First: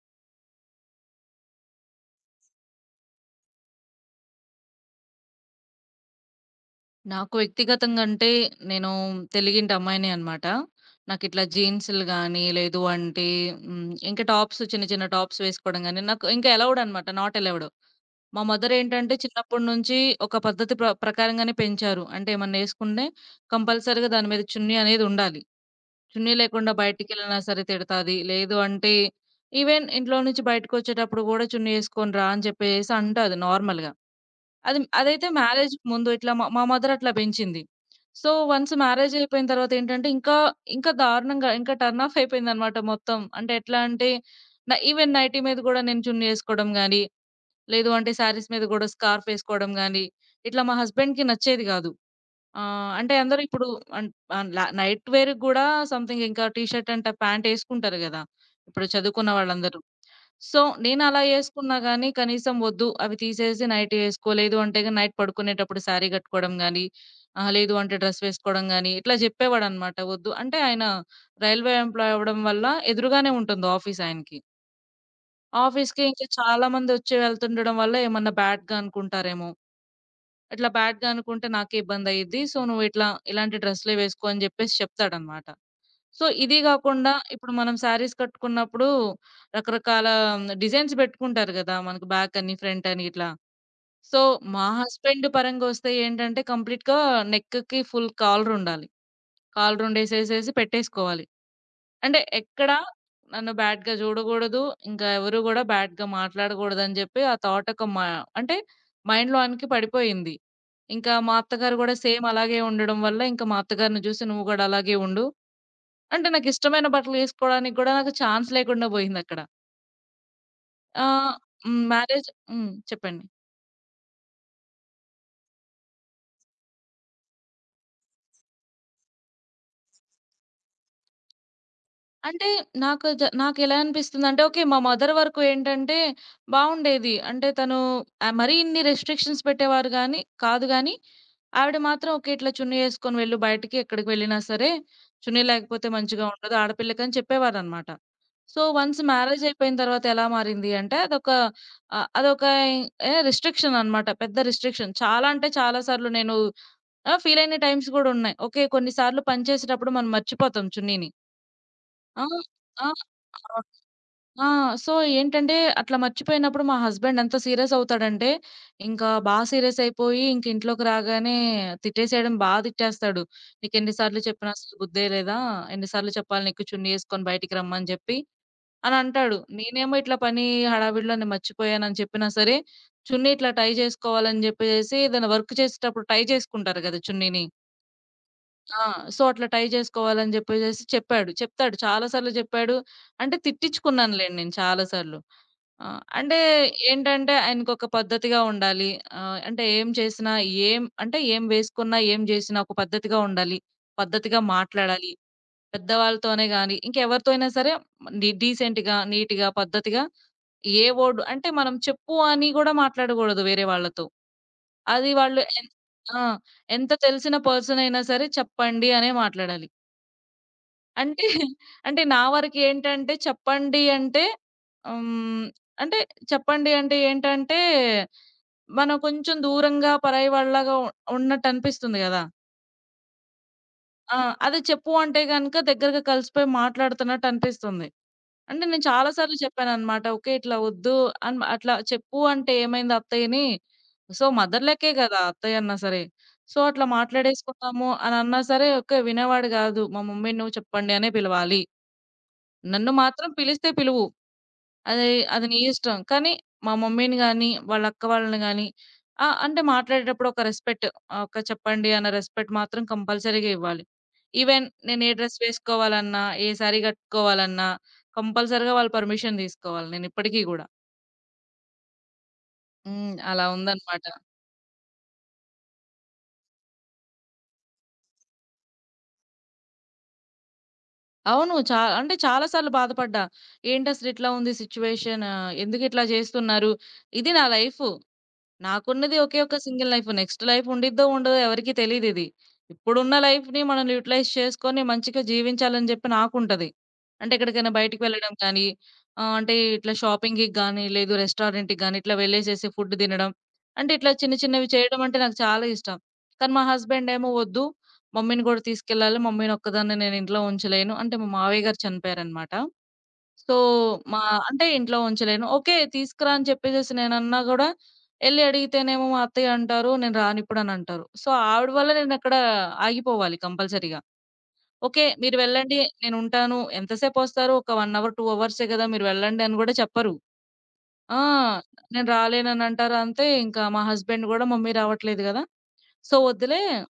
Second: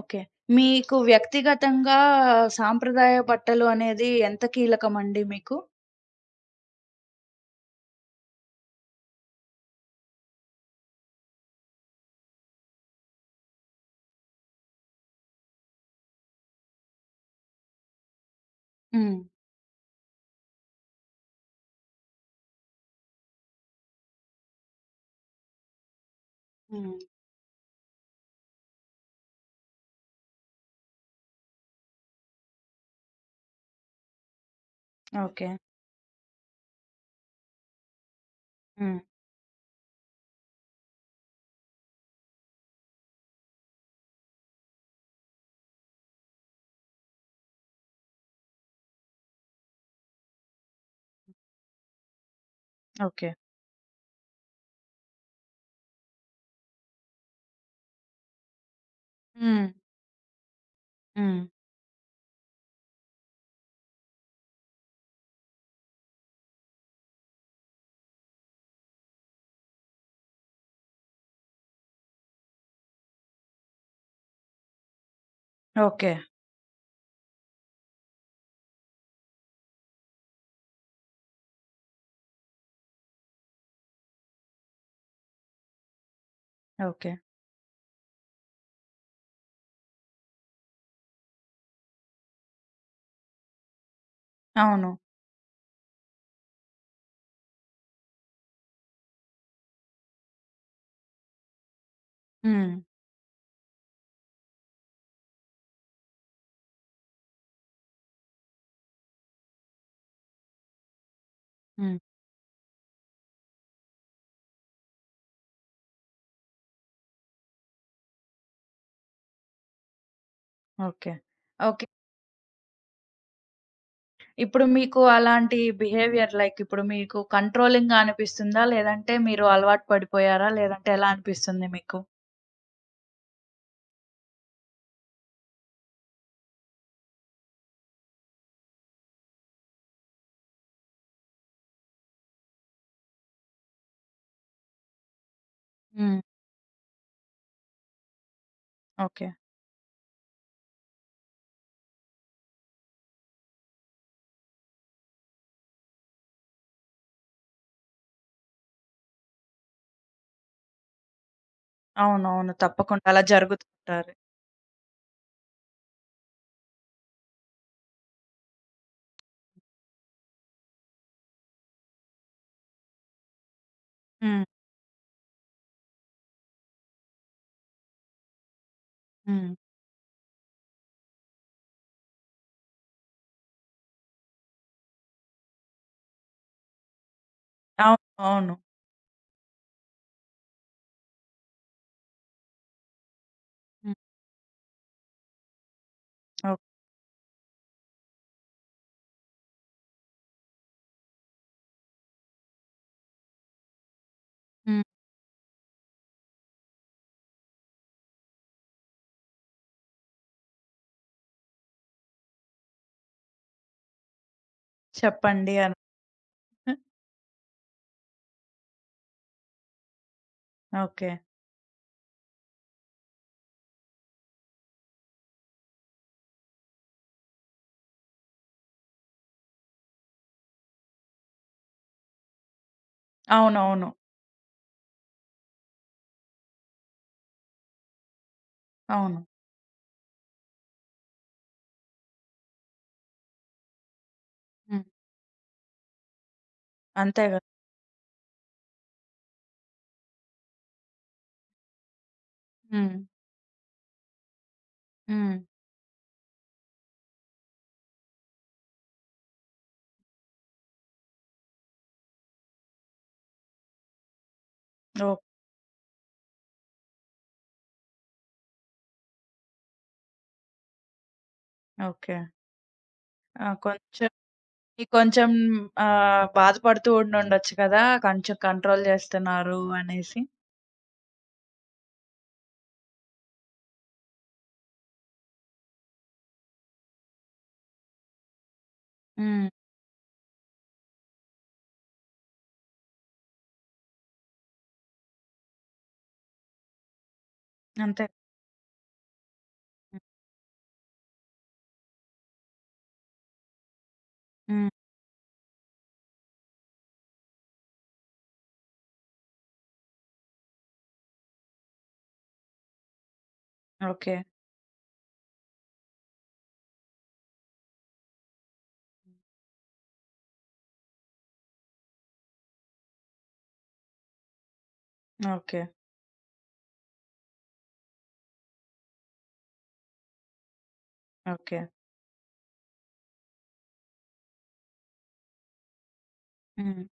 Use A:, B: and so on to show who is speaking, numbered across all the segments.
A: Okay. మీకు వ్యక్తిగతంగా సాంప్రదాయ బట్టలు అనేది ఎంత కీలకమండి మీకు?
B: నాకు వ్యక్తిగతంగా అంటే, నేను తెలుగింటి అమ్మాయినే అనమాట. నాకిట్లా జీన్స్‌లు గానీ, లేదు అంటే ఇంకా టాప్స్ చిన్న చిన్న టాప్స్ వేసుకోవడం గానీ, నాకు ఇంకా అలౌడ్ అనమాట. Not allowed. మా మదర్ ఏంటంటే,
A: హ్మ్.
B: చిన్నప్పటి నుంచి ఒక పద్ధతి ప్రకారంగానే పెంచారు. అంటే ఏమన్నా ఏసుకుంటే కంపల్సరీగా దాని మీద చున్నీ అనేది ఉండాలి. చున్నీ లేకుండా
A: హ్మ్.
B: బయటికెళ్ళినా సరే తిడతాది. లేదు అంటే ఈవెన్ ఇంట్లో నుంచి బయటకొచ్చేటప్పుడు గూడా చున్నీ ఏసుకొని రా అని చెప్పేసి అంటాది నార్మల్‌గా. అది అదైతే
A: ఓకే.
B: మ్యారేజ్‌కి ముందు ఇట్లా మా మా మదర్ అట్లా పెంచింది. సో, వన్స్
A: హ్మ్.
B: మ్యారేజ్ అయిపోయిన తర్వాత ఏంటంటే ఇంకా, ఇంకా దారుణంగా ఇంకా టర్న్ ఆఫ్ అయిపోయిందనమాట మొత్తం. అంటే ఎట్లా అంటే ఈవెన్ నైటీ మీద గూడా నేను చున్నీ ఏసుకోవడం గాని, లేదు అంటే శారీస్ మీద గూడా స్కార్ఫ్ ఏసుకోవడం గాని, ఇట్లా మా హస్బెండ్‌కి నచ్చేది గాదు. అంటే
A: ఓకే.
B: అందరూ ఇప్పుడు అన్ ఆన్ ల నైట్ వేర్‌కి గూడా సంథింగ్ ఇంకా టీ షర్ట్ అంట, ప్యాంట్ ఏసుకుంటారు గదా! ఇప్పుడు చదువుకున్న
A: హ్మ్.
B: వాళ్ళందరూ. సో, నేనలా
A: హ్మ్.
B: యేసుకున్నా గానీ, కనీసం వద్దు అవి తీసేసి నైట్ యేసుకో, లేదు అంటే నైట్ పడుకునేటప్పుడు శారీ గట్టుకోవడం గానీ, లేదు అంటే డ్రెస్ వేసుకోవడం గానీ, ఇట్లా జెప్పేవాడనమాట వద్దు. అంటే ఆయన రైల్వే ఎంప్లాయ్ అవ్వడం వల్ల ఎదురుగానే ఉంటుంది ఆఫీస్ ఆయనకి. ఆఫీస్‌కి
A: ఓకే.
B: ఇంకా చాలా మందొచ్చి వెళ్తుండడం వల్ల ఏమన్నా బ్యాడ్‌గా అనుకుంటారేమో! ఇట్లా బ్యాడ్‌గా అనుకుంటే నాకే ఇబ్బందయిద్ది. సో, నువ్వు ఇట్లా ఇలాంటి డ్రెస్‌లే వేసుకో అని జెప్పేసి చెప్తాడనమాట. సో, ఇది
A: ఓకే.
B: గాకుండా ఇప్పుడు మనం శారీస్ కట్టుకున్నప్పుడు రకరకాల డిజైన్స్ బెట్టుకుంటారు గదా! మనకు బ్యాకని, ఫ్రంటని ఇట్లా. సో, మా
A: అవును.
B: హస్బెండ్ పరంగా ఒస్తే ఏంటంటే కంప్లీట్‌గా నెక్‌కి ఫుల్ కాలరుండాలి. కాలరుండేసేసేసి పెట్టేసుకోవాలి. అంటే
A: హ్మ్.
B: ఎక్కడ నన్ను బ్యాడ్‌గా జూడగూడదు. ఇంకా ఎవరు గూడా బ్యాడ్‌గా మాట్లాడగూడదని జెప్పి ఆ థాట్ ఒక మా అంటే మైండ్‌లోనికి పడిపోయింది. ఇంకా మా అత్తగారు గూడా
A: హ్మ్.
B: సేమ్ అలాగే ఉండడం వల్ల ఇంకా మా అత్తగారిని జూసి "నువ్వు గూడా అలాగే ఉండు" అంటే నాకిష్టమైన బట్టలేసుకోవడానికి గూడా నాకు ఛాన్స్ లేకుండా బోయిందక్కడ.
A: ఓకే.
B: ఆహ్, హ్మ్.
A: ఓకే.
B: మ్యారేజ్ హ్మ్. చెప్పండి.
A: ఇప్పుడు మీకు అలాంటి బిహేవియర్ లైక్ ఇప్పుడు మీకు కంట్రోలింగ్‌గా అనిపిస్తుందా? లేదంటే మీరు అలవాటు పడిపోయారా? లేదంటే ఎలా అనిపిస్తుంది మీకు?
B: అంటే నాకు జ నాకెలా అనిపిస్తుందంటే, ఓకే. మా మదర్ వరకు ఏంటంటే బావుండేది. అంటే తను మరీ ఇన్ని రెస్ట్రిక్షన్స్ పెట్టేవారు గాని కాదు గానీ, ఆవిడ మాత్రం ఓకే. ఇట్లా చున్నీ యేసుకొని వెళ్ళు బయటికి ఎక్కడికి వెళ్ళినా సరే, చున్నీ లేకపోతే
A: హ్మ్.
B: మంచిగా ఉండదు ఆడపిల్లకని చెప్పేవారనమాట. So, once
A: okay.
B: మ్యారేజ్ అయిపోయిన తర్వాత ఎలా మారింది అంటే, అదొక అదొక ఏ రిస్ట్రిక్షన్ అనమాట. పెద్ద రిస్ట్రిక్షన్. చాలా అంటే చాలా సార్లు నేను ఫీల్ అయిన టైమ్స్ గూడా ఉన్నాయి. ఓకే. కొన్ని సార్లు పని చేసేటప్పుడు మనం మర్చిపోతాం చున్నీని. ఆ!
A: అవునవును.
B: ఆ!
A: తప్పకుండా అలా
B: అవును.
A: జరుగుతుంటారు.
B: ఆ! సో, ఏంటంటే అట్లా మర్చిపోయినప్పుడు మా హస్బెండ్ ఎంత సీరియస్ అవుతాడంటే, ఇంకా సీరియస్ అయిపోయి ఇంక ఇంట్లోకి రాగానే తిట్టేసేయడం తిట్టేస్తాడు. "నీకెన్ని సార్లు
A: హ్మ్.
B: చెప్పినా అసలు బుద్దే లేదా? ఎన్ని సార్లు చెప్పాలి నీకు చున్నీ యేసుకొని బయటికి రమ్మని చెప్పి" అని
A: హ్మ్.
B: అంటాడు.
A: హ్మ్.
B: నేనేమో ఇట్లా పని హడావిడిలో నేను మర్చిపోయానని చెప్పినా సరే, చున్నీ ఇట్లా టై చేసుకోవాలని చెప్పేసేసి ఏదైనా వర్క్ చేసేటప్పుడు టై చేసుకుంటారు గదా! చున్నీని.
A: అవును. అవును.
B: ఆ! సో, అట్లా టై జేసుకోవాలని జెప్పేసేసి చెప్పాడు. చెప్తాడు చాలా సార్లు జెప్పాడు. అంటే
A: హ్మ్.
B: తిట్టించుకున్నానులెండి నేను చాలా సార్లు. ఆ! అంటే
A: ఓకే.
B: ఏంటంటే ఆయనకొక పద్ధతిగా ఉండాలి. అంటే ఏం చేసినా, ఏం అంటే ఏం వేసుకున్నా, ఏం జేసినా ఒక పద్ధతిగా ఉండాలి. పద్ధతిగా
A: హ్మ్.
B: మాట్లాడాలి. పెద్దవాళ్ళతోనే గాని, ఇంకెవరితో అయినా సరే డీసెంట్‌గా, నీట్‌గా, పద్ధతిగా ఏ వర్డ్ అంటే మనం చెప్పు అని గూడా మాట్లాడగూడదు వేరే వాళ్ళతో. అది వాళ్ళు
A: చెప్పండి అని.
B: ఆ! ఎంత తెలిసిన పర్సన్ అయినా సరే చెప్పండి అనే మాట్లాడాలి.
A: ఓకే.
B: అంటే, అంటే నా వరకేంటంటే చెప్పండి అంటే హ్మ్. అంటే చెప్పండి అంటే ఏంటంటే, మనం కొంచెం దూరంగా పరాయి వాళ్ళలాగా ఉన్నట్టనిపిస్తుంది గదా!
A: అవునవును.
B: ఆ! అదే చెప్పు అంటే గనక దగ్గరగా కలిసిపోయి మాట్లాడుతున్నట్టనిపిస్తుంది. అంటే నేను చాలా
A: అవును.
B: సార్లు చెప్పాననమాట. "ఓకే. ఇట్లా వద్దు" అట్లా చెప్పు అంటే ఏమైంది అత్తయ్యని సో, మదర్
A: హ్మ్.
B: లెక్కే గదా! అత్తయ్యన్నా సరే. సో, అట్లా
A: అంతే గదా!
B: మాట్లాడేసుకున్నాము అనన్నా సరే, ఓకే. వినేవాడు గాదు. "మా మమ్మీని నువ్వు చెప్పండి అనే పిలవాలి." నన్ను
A: హ్మ్.
B: మాత్రం పిలిస్తే పిలువు. అది
A: హ్మ్.
B: అది నీ ఇష్టం. కానీ మా మమ్మీని గాని, వాళ్ళ అక్క వాళ్ళని గాని అంటే మాట్లాడేటప్పుడు ఒక రెస్పెక్ట్ ఒక చెప్పండి అన్న రెస్పెక్ట్ మాత్రం కంపల్సరీగా ఇవ్వాలి. ఈవెన్ నేను ఏ
A: ఓహ్!
B: డ్రెస్ వేసుకోవాలన్నా, ఏ సారీ కట్టుకోవాలన్నా కంపల్సరీగా వాళ్ళు పర్మిషన్ తీసుకోవాలి నేనిప్పటికి గూడా.
A: ఓకే.
B: హ్మ్. అలా
A: ఆ!
B: ఉందనమాట.
A: కొంచెం మీకు కొంచెం బాధపడుతూ ఉండుండొచ్చు కదా! కొంచెం కంట్రోల్ చేస్తున్నారు అనేసి.
B: అవును. అంటే చాలా సార్లు బాధపడ్డా. ఏంటసలు ఇట్లా ఉంది సిట్యుయేషన్. ఎందుకిట్లా చేస్తున్నారు? ఇది నా లైఫు. నాకున్నది ఒకే
A: హ్మ్.
B: ఒక్క సింగిల్ లైఫ్. నెక్స్ట్ లైఫ్ ఉండిద్దో ఉండదో ఎవరికీ తెలీదిది. ఇప్పుడున్న లైఫ్‌ని మనం యుటిలైజ్ చేసుకొని మంచిగా జీవించాలని జెప్పి నాకుంటది. అంటే ఎక్కడికైనా బయటికి
A: అంతే.
B: వెళ్ళడం కానీ, అంటే ఇట్లా
A: హ్మ్.
B: షాపింగ్‌కి గానీ, లేదు రెస్టారెంట్‌కి గానీ, ఇట్లా వెళ్ళేసేసి ఫుడ్ తినడం. అంటే ఇట్లా చిన్న చిన్నవి
A: హ్మ్.
B: చేయడం అంటే నాకు చాలా ఇష్టం. కానీ మా హస్బెండ్ ఏమో వద్దు మమ్మీని గూడా తీసుకెళ్ళాలి. మమ్మీని ఒక్కదాన్నే నేను ఇంట్లో ఉంచలేను. అంటే మా మావయ్య గారు చనిపోయారనమాట. So,
A: okay.
B: మా అంటే ఇంట్లో ఉంచలేను. ఓకే. తీసుకురా అని చెప్పేసేసి నేనన్నా గూడా ఎళ్లి అడిగితేనేమో మా అత్తయ్య అంటారు, "నేను రానిప్పుడనంటారు." సో, ఆవిడ వల్ల నేనక్కడ ఆగిపోవాలి కంపల్సరీగా. ఓకే. మీరు
A: ఓకే.
B: వెళ్ళండి. నేనుంటాను. ఎంతసేపొస్తారు? ఒక 1 అవర్, 2 అవర్సే గదా! మీరు వెళ్ళండి అని గూడా చెప్పరు. ఆ!
A: ఓకే.
B: నేను రాలేననంటారు. అంతే ఇంకా మా హస్బెండ్ గూడా, "మమ్మీ రావట్లేదు గదా! సో, వద్దులే
A: హ్మ్.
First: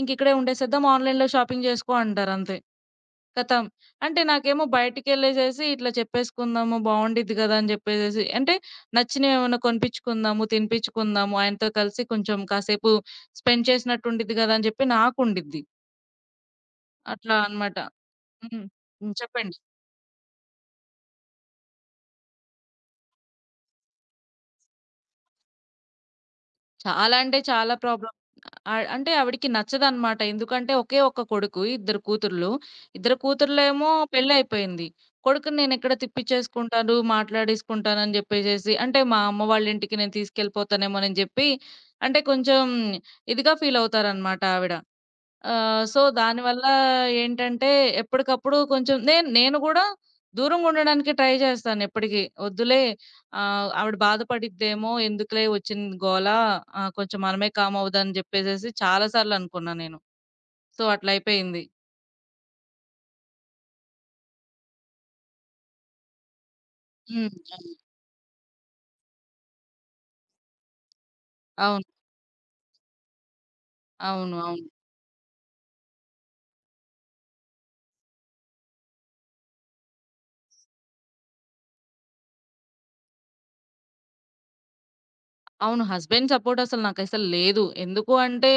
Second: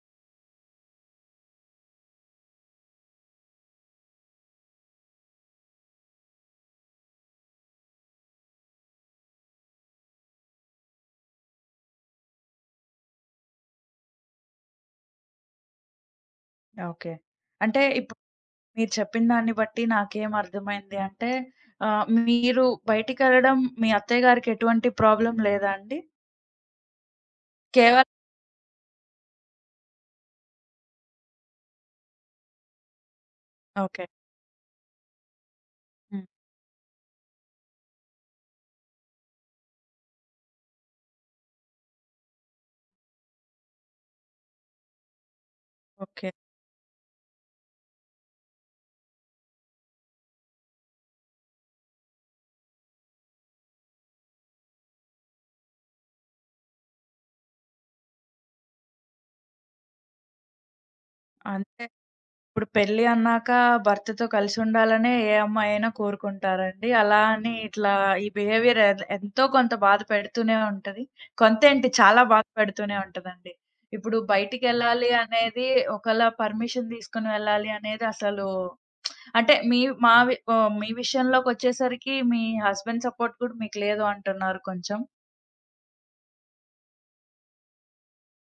B: ఇంకిక్కడే ఉండేసేద్దాం. ఆన్‌లైన్‌లో షాపింగ్ జేసుకో" అంటారంతే. ఖతం. అంటే నాకేమో బయటికెళ్ళేసేసి ఇట్లా చెప్పేసుకుందాము బావుండిద్ది గదా! అని జెప్పేసేసి అంటే నచ్చినవేమన్నా కొనిపించుకుందాము, తినిపించుకుందాము, ఆయనతో కలిసి కొంచెం కాసేపు స్పెండ్ చేసినట్టు ఉండిద్ది గదా! అని జెప్పి నాకుండిద్ది.
A: ఓకే.
B: అట్లా అన్నమాట.
A: అంటే ఇప్పుడు
B: హ్మ్.
A: మీరు
B: హ్మ్.
A: చెప్పిన దాన్ని
B: చెప్పండి.
A: బట్టి నాకేం అర్థమైంది అంటే మీరు బయటికెళ్ళడం మీ అత్తయ్య గారికి ఎటువంటి ప్రాబ్లమ్ లేదా అండి?
B: చాలా అంటే చాలా
A: కేవలం
B: ప్రాబ్లమ్. అంటే ఆవిడకి నచ్చదనమాట. ఎందుకంటే ఒకే ఒక్క కొడుకు, ఇద్దరు కూతుర్లు. ఇద్దరు కూతుర్లేమో
A: ఓకే.
B: పెళ్లయిపోయింది. కొడుకుని నేనెక్కడ
A: హ్మ్.
B: తిప్పిచ్చేసుకుంటాను, మాట్లాడేసుకుంటానని జెప్పేసేసి అంటే మా అమ్మ వాళ్ళ ఇంటికి నేను తీసుకెళ్ళిపోతానేమోనని జెప్పి అంటే కొంచెం ఇదిగా ఫీలవుతారనమాట ఆవిడ. So,
A: okay.
B: దానివల్ల ఏంటంటే ఎప్పటికప్పుడు కొంచెం నేను నేను గూడా దూరంగా ఉండడానికి ట్రై జేస్తాను ఎప్పటికి. వద్దులే ఆవిడ బాధపడిద్దేమో, ఎందుకులే వచ్చిన గోల కొంచెం మనమే కామ్ అవుదామని జెప్పేసేసి చాలా సార్లు అనుకున్నా నేను. సో, అట్లయిపోయింది.
A: అంతే. ఇప్పుడు పెళ్లి అన్నాక భర్తతో కలిసుండాలనే ఏ అమ్మాయైనా కోరుకుంటారండి. అలా
B: హ్మ్.
A: అని
B: అవును.
A: ఇట్లా ఈ బిహేవియర్ ఎంతో కొంత బాధ పెడుతూనే ఉంటది.
B: అవును.
A: కొంతేంటి చాలా బాధ పెడుతూనే ఉంటదండి. ఇప్పుడు
B: అవును. అవును.
A: బయటికెళ్ళాలి అనేది ఒకళ్ళ పర్మిషన్ తీసుకొని వెళ్ళాలి అనేది అసలు అంటే మీ మా వి మీ విషయంలోకొచ్చేసరికి మీ హస్బెండ్ సపోర్ట్ కూడా మీకు లేదు అంటున్నారు కొంచెం.
B: అవును. హస్బెండ్ సపోర్ట్ అసలు నాకసలు లేదు. ఎందుకు అంటే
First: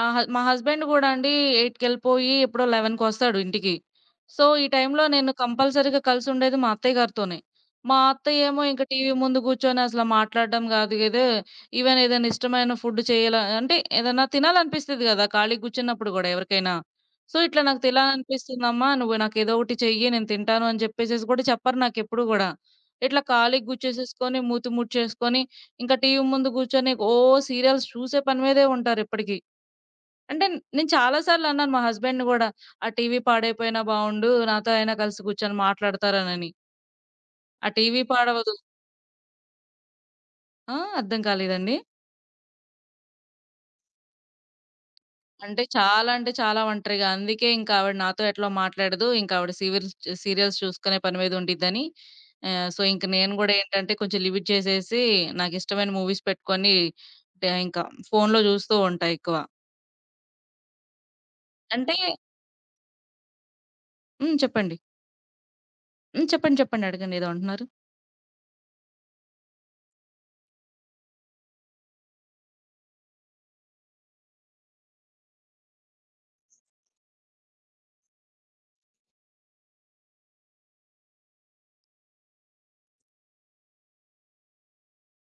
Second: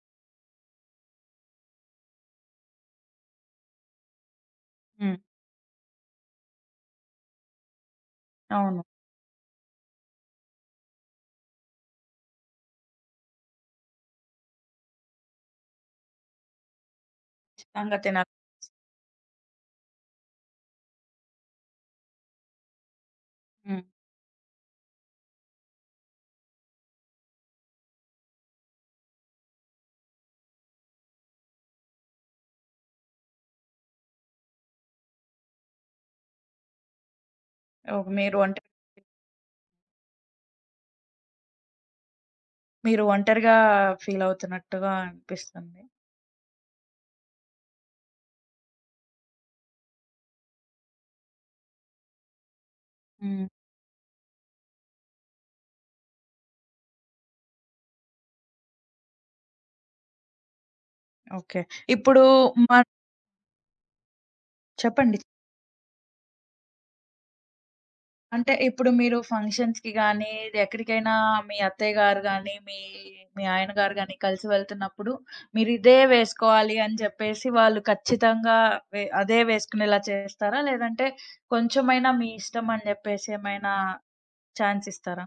B: మా హస్బెండ్ గూడా అండి 8కెళ్ళిపోయి ఎప్పుడో 11కొస్తాడు ఇంటికి. సో, ఈ టైంలో
A: హ్మ్.
B: నేను కంపల్సరీగా కలిసుండేది మా అత్తయ్య గారితోనే. మా అత్తయ్య ఏమో
A: అవును.
B: ఇంక టీవీ ముందు కూర్చొని అసలు మాట్లాడడం గాదు గీదు. ఈవెన్ ఏదైనా ఇష్టమైన ఫుడ్ చేయాల అంటే ఏదన్నా తినాలనిపిస్తది గదా! ఖాళీగా కూర్చున్నప్పుడు గూడా ఎవరికైనా. సో, ఇట్లా నాకు
A: ఖచ్చితంగా తినాలి.
B: తినాలనిపిస్తుందమ్మా నువ్వు నాకేదో ఒకటి చెయ్యి నేను తింటాను అని జెప్పేసేసి గూడా చెప్పరు నాకెప్పుడు గూడా. ఇట్లా ఖాళీగా
A: హ్మ్.
B: కూర్చేసేసుకొని మూతి ముడిచేసుకొని ఇంకా టీవీ ముందు కూర్చొని ఓ సీరియల్స్ చూసే పని మీదే ఉంటారిప్పటికి. అంటే నేను చాలా సార్లు అన్నాను మా హస్బెండ్‌ని గూడా, "ఆ టీవీ పాడైపోయినా బావుండు. నాతో అయినా కలిసి కూర్చొని మాట్లాడతారనని. ఆ టీవీ
A: ఓహ్!
B: పాడవదు." ఆ! అర్థం కాలేదండి.
A: మీరు ఒంటరిగా ఫీల్ అవుతున్నట్టుగా
B: అంటే
A: అనిపిస్తుంది.
B: చాలా అంటే చాలా ఒంటరిగా. అందుకే ఇంక ఆవిడ నాతో ఎట్లో మాట్లాడదు. ఇంక ఆవిడ సీరియల్స్ చూసుకునే పని మీద ఉండిద్దని. సో, ఇంక నేను
A: హ్మ్.
B: గూడా ఏంటంటే కొంచెం లిమిట్ చేసేసి నాకిష్టమైన మూవీస్ పెట్టుకొని ఇంకా ఫోనులో చూస్తూ ఉంటా ఎక్కువ.
A: ఓకే.
B: అంటే
A: ఇప్పుడు మ
B: హ్మ్. చెప్పండి.
A: చెప్పండి.
B: హ్మ్. చెప్పండి. చెప్పండి. అడగండి. ఏదో అంటున్నారు.
A: అంటే ఇప్పుడు మీరు ఫంక్షన్స్‌కి గానీ, ఎక్కడికైనా మీ అత్తయ్య గారు గానీ, మీ మీ ఆయన గారు గానీ కలిసి వెళ్తున్నప్పుడు మీరిదే వేసుకోవాలి అని చెప్పేసి వాళ్ళు ఖచ్చితంగా అదే వేసుకునేలా చేస్తారా? లేదంటే కొంచెమైనా మీ ఇష్టం అని జెప్పేసి ఏమైనా ఛాన్స్ ఇస్తారా?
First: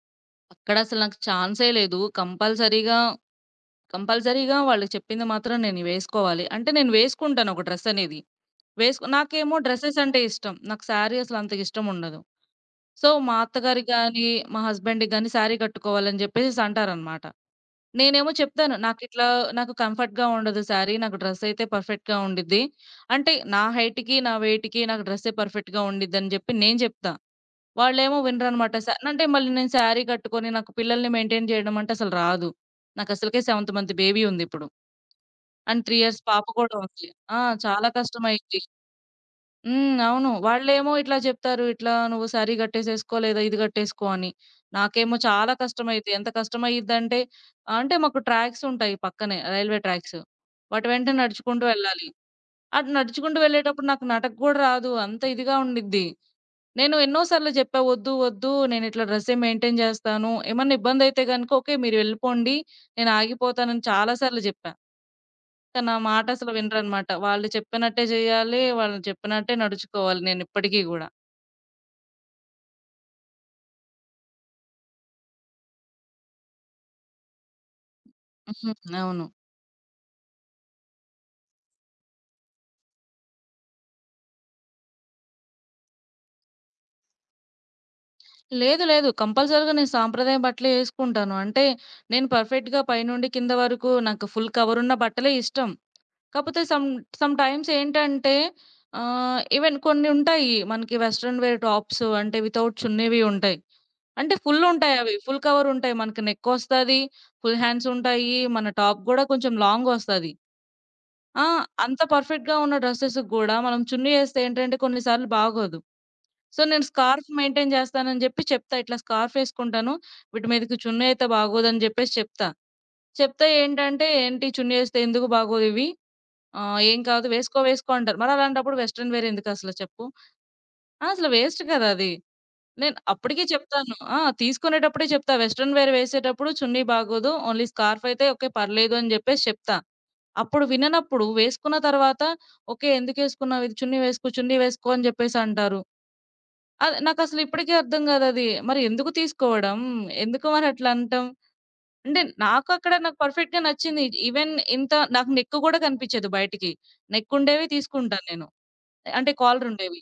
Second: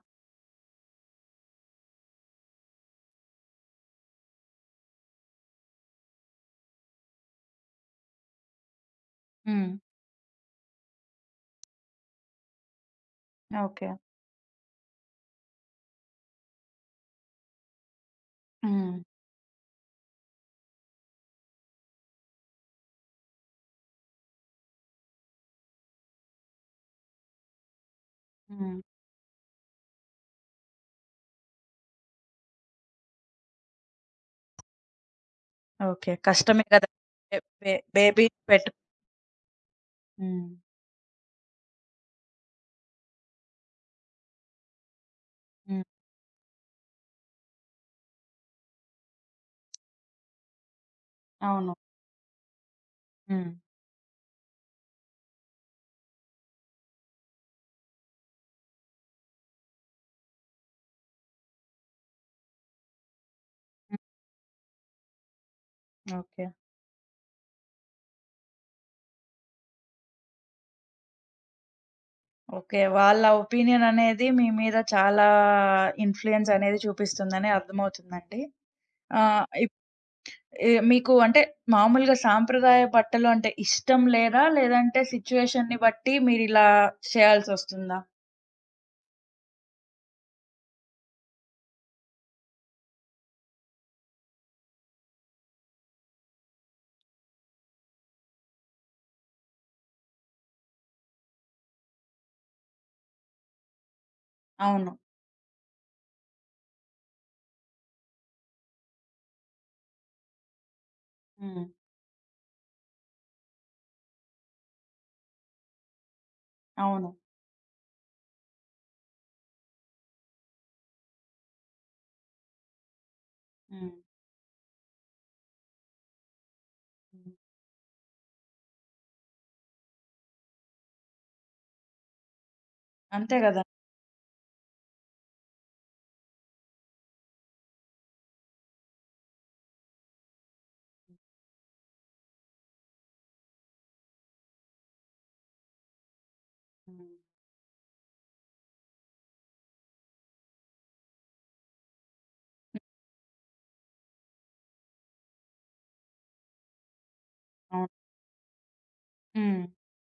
B: అక్కడసలు నాకు ఛాన్సే లేదు. కంపల్సరీగా, కంపల్సరీగా వాళ్ళు చెప్పింది మాత్రం నేను వేసుకోవాలి. అంటే నేను వేసుకుంటాను ఒక డ్రెస్ అనేది. నాకేమో
A: హ్మ్.
B: డ్రెసెస్ అంటే ఇష్టం. నాకు శారీ అసలు అంతగా ఇష్టం ఉండదు. సో, మా
A: ఓకే.
B: అత్తగారికి గాని, మా హస్బెండ్‌కి గాని శారీ కట్టుకోవాలని చెప్పేసేసి అంటారనమాట. నేనేమో చెప్తాను.
A: హ్మ్.
B: నాకిట్లా నాకు కంఫర్ట్‌గా ఉండదు శారీ. నాకు డ్రెస్ అయితే పర్ఫెక్ట్‌గా ఉండిద్ది. అంటే నా హైట్‌కి, నా వెయిట్‌కి నాకు డ్రెస్సే పర్ఫెక్ట్‌గా ఉండిద్దని చెప్పి నేను చెప్తా. వాళ్ళేమో వినరనమాట.
A: హ్మ్.
B: అంటే మళ్ళీ నేను శారీ కట్టుకొని నాకు పిల్లల్ని మెయింటైన్ చేయడం అంటే అసలు రాదు. నాకసలకే సెవెంత్ మంత్ బేబీ ఉందిప్పుడు. And 3
A: okay.
B: ఇయర్స్ పాప
A: కష్టమే
B: కూడా
A: కదా!
B: ఉంది.
A: బే
B: ఆ!
A: బే
B: చాలా
A: బేబీ
B: కష్టమైద్ది.
A: పెట్
B: హ్మ్. అవును.
A: హ్మ్.
B: వాళ్ళేమో ఇట్లా జెప్తారు. ఇట్లా "నువ్వు శారీ గట్టేసేసుకో లేదా ఇది గట్టేసుకో" అని. నాకేమో చాలా
A: హ్మ్.
B: కష్టమైద్ది. ఎంత కష్టమయ్యిద్దంటే అంటే అంటే మాకు ట్రాక్స్ ఉంటాయి పక్కనే రైల్వే ట్రాక్స్. వాటి వెంట నడుచుకుంటూ
A: అవును.
B: వెళ్ళాలి. అటు నడుచుకుంటూ
A: హ్మ్.
B: వెళ్ళేటప్పుడు నాకు నడక గూడా రాదు. అంత ఇదిగా ఉండిద్ది. నేను ఎన్నో సార్లు జెప్పా, "వద్దు, వద్దు నేనిట్లా డ్రెస్సే మెయింటైన్ జేస్తాను. ఏమన్నా ఇబ్బందయితే గనుక ఓకే. మీరు వెళ్ళిపోండి. నేను ఆగిపోతానని"
A: హ్మ్.
B: చాలా సార్లు జెప్పా. కానీ నా మాట
A: ఓకే.
B: అసలు వినరనమాట. వాళ్ళు చెప్పినట్టే జేయాలి. వాళ్ళు చెప్పినట్టే నడుచుకోవాలి నేనిప్పటికి గూడా.
A: ఓకే. వాళ్ళ ఒపీనియన్ అనేది మీ మీద చాలా ఇన్‌ఫ్లూయెన్స్ అనేది చూపిస్తుందని అర్థమవుతుందండి.
B: హ్మ్. అవును.
A: ఆహ్, ఇప్ ఎ మీకు అంటే మామూలుగా సాంప్రదాయ బట్టలు అంటే ఇష్టం లేదా? లేదంటే సిట్యుయేషన్‌ని బట్టి మీరిలా చేయాల్సొస్తుందా?
B: లేదు, లేదు. కంపల్సరీగా నేను సాంప్రదాయ బట్టలే యేసుకుంటాను. అంటే నేను పర్ఫెక్ట్‌గా పైనుండి కింద వరకు నాకు ఫుల్ కవరున్న బట్టలే ఇష్టం. కాపోతే సమ్ సమ్ టైమ్స్ ఏంటంటే ఈవెన్ కొన్ని ఉంటాయి. మనకి వెస్టర్న్ వేర్ టాప్స్ అంటే వితౌట్ చున్నీవి ఉంటాయి. అంటే ఫుల్
A: అవును.
B: ఉంటాయి అవి. ఫుల్ కవర్ ఉంటాయి. మనకి నెక్కొస్తది. ఫుల్ హ్యాండ్స్ ఉంటాయి. మన టాప్ గూడా కొంచెం లాంగొస్తది. ఆ!
A: హ్మ్.
B: అంత పర్ఫెక్ట్‌గా ఉన్న డ్రెసెస్‌కి గూడా మనం చున్నీ ఏస్తే ఏంటంటే కొన్ని సార్లు బాగోదు. సో, నేను
A: అవును.
B: స్కార్ఫ్ మెయింటైన్ జేస్తానని జెప్పి చెప్తా. ఇట్లా స్కార్ఫ్ ఏసుకుంటాను. వీటి మీదకి చున్నీ అయితే బాగోదని జెప్పేసి చెప్తా. చెప్తే
A: హ్మ్.
B: ఏంటంటే, "ఏంటి చున్నీ ఏస్తే ఎందుకు బాగోదివి? ఆ! "ఏం కాదు
A: హ్మ్.
B: వేసుకో, వేసుకో" అంటారు. మరలాంటప్పుడు వెస్టర్న్ వేర్ ఎందుకసల చెప్పు? ఆ! అసలు వేస్ట్ కదా అది. నేను
A: అంతే
B: అప్పటికి
A: గదా!
B: చెప్తాను. ఆ! తీసుకునేటప్పుడే చెప్తా. వెస్టర్న్ వేర్ వేసేటప్పుడు చున్నీ బాగోదు. ఓన్లీ స్కార్ఫ్ అయితే ఓకే పర్లేదు అని జెప్పేసి చెప్తా. అప్పుడు విననప్పుడు వేసుకున్న తర్వాత "ఓకే ఎందుకేసుకున్నావు ఇది? చున్నీ వేసుకో, చున్నీ వేసుకో" అని జెప్పేసి అంటారు. అది
A: హ్మ్.
B: నాకసలు ఇప్పటికి అర్థం గాదది. మరి ఎందుకు తీసుకోవడం? ఎందుకు మరి అట్లా అంటాం? అంటే నాకు అక్కడ నాకు పర్ఫెక్ట్‌గా నచ్చింది. ఈవెన్ ఇంత నాకు నెక్ గూడా కనిపిచ్చదు బయటికి. నెక్ ఉండేవి
A: అవును.
B: తీసుకుంటాను నేను. అంటే
A: హ్మ్.
B: కాలరుండేవి.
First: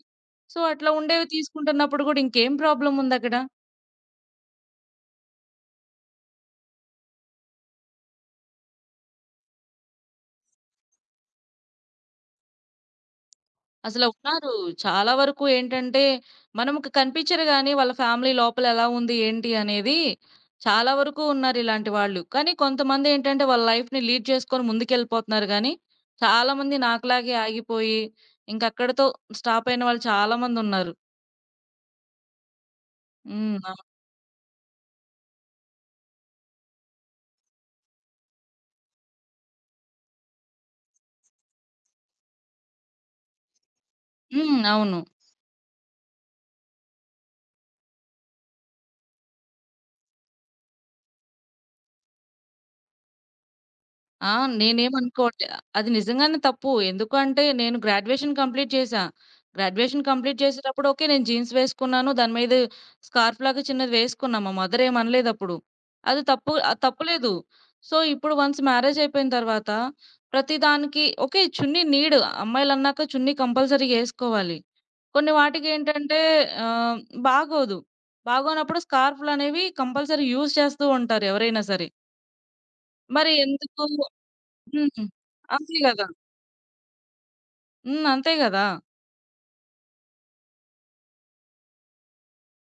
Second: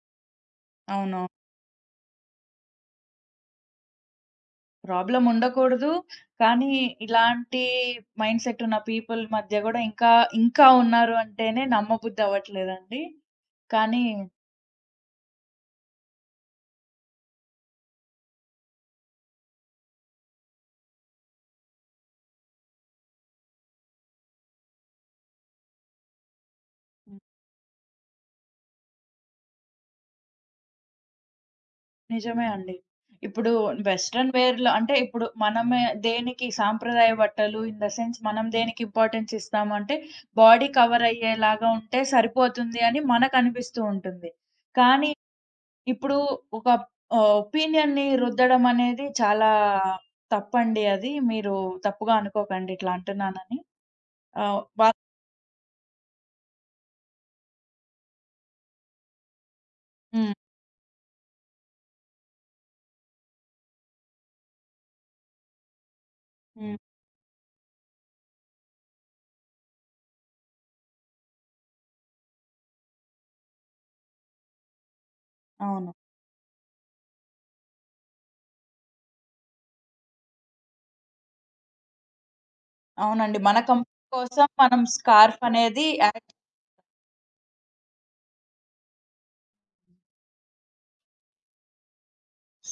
B: సో, అట్లా
A: అవును.
B: ఉండేవి తీసుకుంటున్నప్పుడు గూడా ఇంకేం ప్రాబ్లముందక్కడ?
A: ప్రాబ్లమ్ ఉండకూడదు. కానీ ఇలాంటి మైండ్ సెట్ ఉన్న పీపుల్ మధ్య గూడా ఇంకా, ఇంకా ఉన్నారు అంటేనే నమ్మబుద్ధి అవ్వట్లేదండి. కానీ
B: అసలు ఉన్నారు. చాలా వరకు ఏంటంటే, మనముకు కనిపించరు గానీ, వాళ్ళ ఫ్యామిలీ లోపల ఎలా ఉంది, ఏంటి అనేది చాలా వరకు ఉన్నారు ఇలాంటి వాళ్ళు. కానీ కొంతమందేంటంటే, వాళ్ళ లైఫ్‌ని లీడ్ చేసుకొని ముందుకెళ్ళిపోతున్నారు గానీ, చాలామంది నాకులాగే ఆగిపోయి, ఇంకక్కడితో స్టాప్ అయిన వాళ్ళు చాలా మందున్నారు.
A: నిజమే అండి. ఇప్పుడు
B: హ్మ్. అవును.
A: వెస్టర్న్ వేర్‌లో అంటే ఇప్పుడు మనమే దేనికి సాంప్రదాయ బట్టలు ఇన్ ద సెన్స్ మనం దేనికి ఇంపార్టెన్స్ ఇస్తాము అంటే బాడీ కవర్ అయ్యేలాగా ఉంటే సరిపోతుంది అని మనకనిపిస్తూ ఉంటుంది.
B: హ్మ్. అవును.
A: కానీ ఇప్పుడు ఒక ఒపీనియన్‌ని రుద్దడం అనేది చాలా తప్పండి అది. మీరు తప్పుగా అనుకోకండి ఇట్లా అంటున్నానని.
B: ఆ!
A: ఆహ్, వ
B: నేనేమనుకోవట్లే. అది నిజంగానే తప్పు. ఎందుకు అంటే నేను గ్రాడ్యుయేషన్ కంప్లీట్ చేశా. Graduation
A: hmm.
B: కంప్లీట్ చేసేటప్పుడు ఓకే. నేను జీన్స్ వేసుకున్నాను. దాని మీద స్కార్ఫ్‌లాగా చిన్నది వేసుకున్నా. మా మదర్ ఏమనలేదప్పుడు. అది తప్పు
A: హ్మ్.
B: అది తప్పులేదు. సో, ఇప్పుడు వన్స్ మ్యారేజ్ అయిపోయిన తర్వాత ప్రతి దానికి ఓకే. చున్నీ నీడ్ అమ్మాయిలన్నాక చున్నీ కంపల్సరీగా ఏసుకోవాలి. కొన్ని
A: అవును.
B: వాటికేంటంటే ఆహ్, బాగోదు. బాగోనప్పుడు స్కార్ఫ్‌లనేవి కంపల్సరీ యూజ్ చేస్తూ ఉంటారు ఎవరైనా సరే. మరి
A: అవునండి. మన
B: ఎందుకు
A: కంఫర్ట్ కోసం మనం
B: హ్మ్.
A: స్కార్ఫ్
B: అంతే
A: అనేది
B: గదా!
A: యాడ్
B: హ్మ్. అంతే గదా!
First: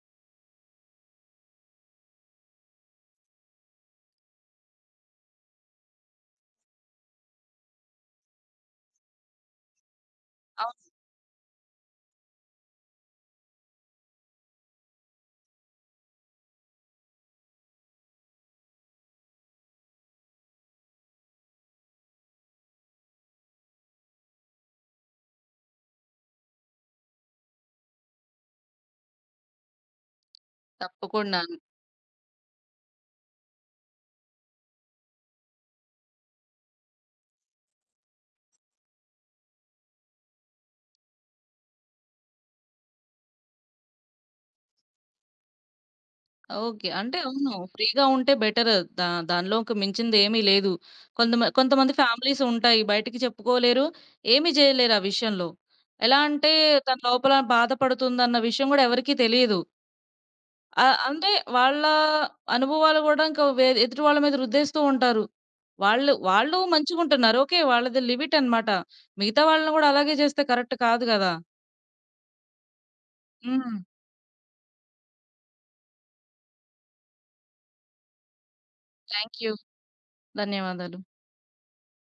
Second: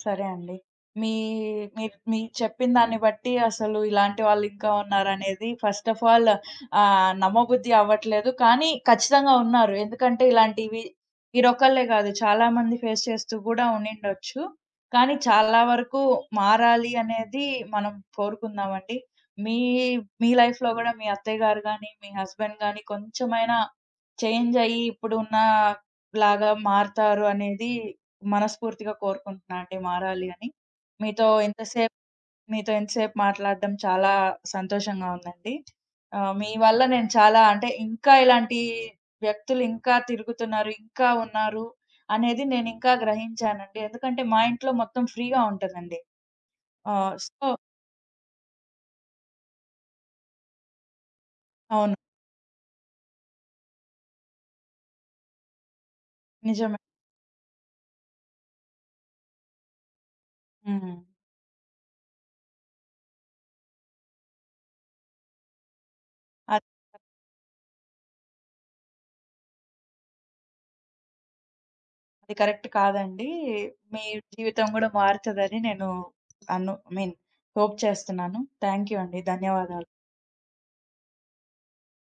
A: సరే అండి. మీ మీరు మీరు చెప్పిన దాన్ని బట్టి అసలు ఇలాంటి వాళ్ళింకా ఉన్నారనేది ఫస్ట్ ఆఫ్ ఆల్ నమ్మబుద్ధి అవ్వట్లేదు. కానీ ఖచ్చితంగా ఉన్నారు. ఎందుకంటే ఇలాంటివి
B: అవును.
A: మీరొకళ్ళే గాదు చాలా మంది ఫేస్ చేస్తూ గూడా ఉండిండొచ్చు. కానీ చాలా వరకు మారాలి అనేది మనం కోరుకుందామండి. మీ మీ లైఫ్‌లో గూడా మీ అత్తయ్య గారు గాని, మీ హస్బెండ్ గాని కొంచెమైనా చేంజ్ అయ్యి ఇప్పుడున్న లాగా మారతారు అనేది మనస్ఫూర్తిగా కోరుకుంటున్నా అండి మారాలి అని. మీతో
B: తప్పకుండాను.
A: ఇంతసేపు మీతో ఇంతసేపు మాట్లాడడం చాలా సంతోషంగా ఉందండి. మీ వల్ల నేను చాలా అంటే ఇంకా ఇలాంటి వ్యక్తులు ఇంకా తిరుగుతున్నారు, ఇంకా ఉన్నారు అనేది నేనింకా గ్రహించానండి. ఎందుకంటే మా ఇంట్లో మొత్తం ఫ్రీగా ఉంటదండి.
B: ఓకే.
A: ఆహ్,
B: అంటే
A: సో
B: అవును. ఫ్రీగా ఉంటే బెటర్. దానిలోకి మించిందేమీ లేదు. కొంతమంది
A: అవును.
B: ఫ్యామిలీస్ ఉంటాయి. బయటికి చెప్పుకోలేరు. ఏమి జేయలేరు ఆ విషయంలో. ఎలా అంటే
A: నిజమే.
B: తన లోపల బాధపడుతుందన్న విషయం గూడా ఎవరికీ తెలియదు. ఆ!
A: హ్మ్.
B: అంటే వాళ్ళ అనుభవాలు గూడా ఇంకా ఎదుటి వాళ్ళ మీద రుద్దేస్తూ ఉంటారు. వాళ్ళు వాళ్ళు
A: అద్
B: మంచిగుంటున్నారు. ఓకే. వాళ్ళది లిమిట్ అన్నమాట. మిగతా వాళ్ళని గూడా అలాగే జేస్తే కరెక్ట్ కాదు గదా!
A: అది కరెక్ట్ కాదండి.
B: హ్మ్.
A: మీ జీవితం గూడా మారుతదని నేను ఐ మీన్ హోప్ చేస్తున్నాను. థాంక్ యూ అండి.
B: Thank you.
A: ధన్యవాదాలు.
B: ధన్యవాదాలు.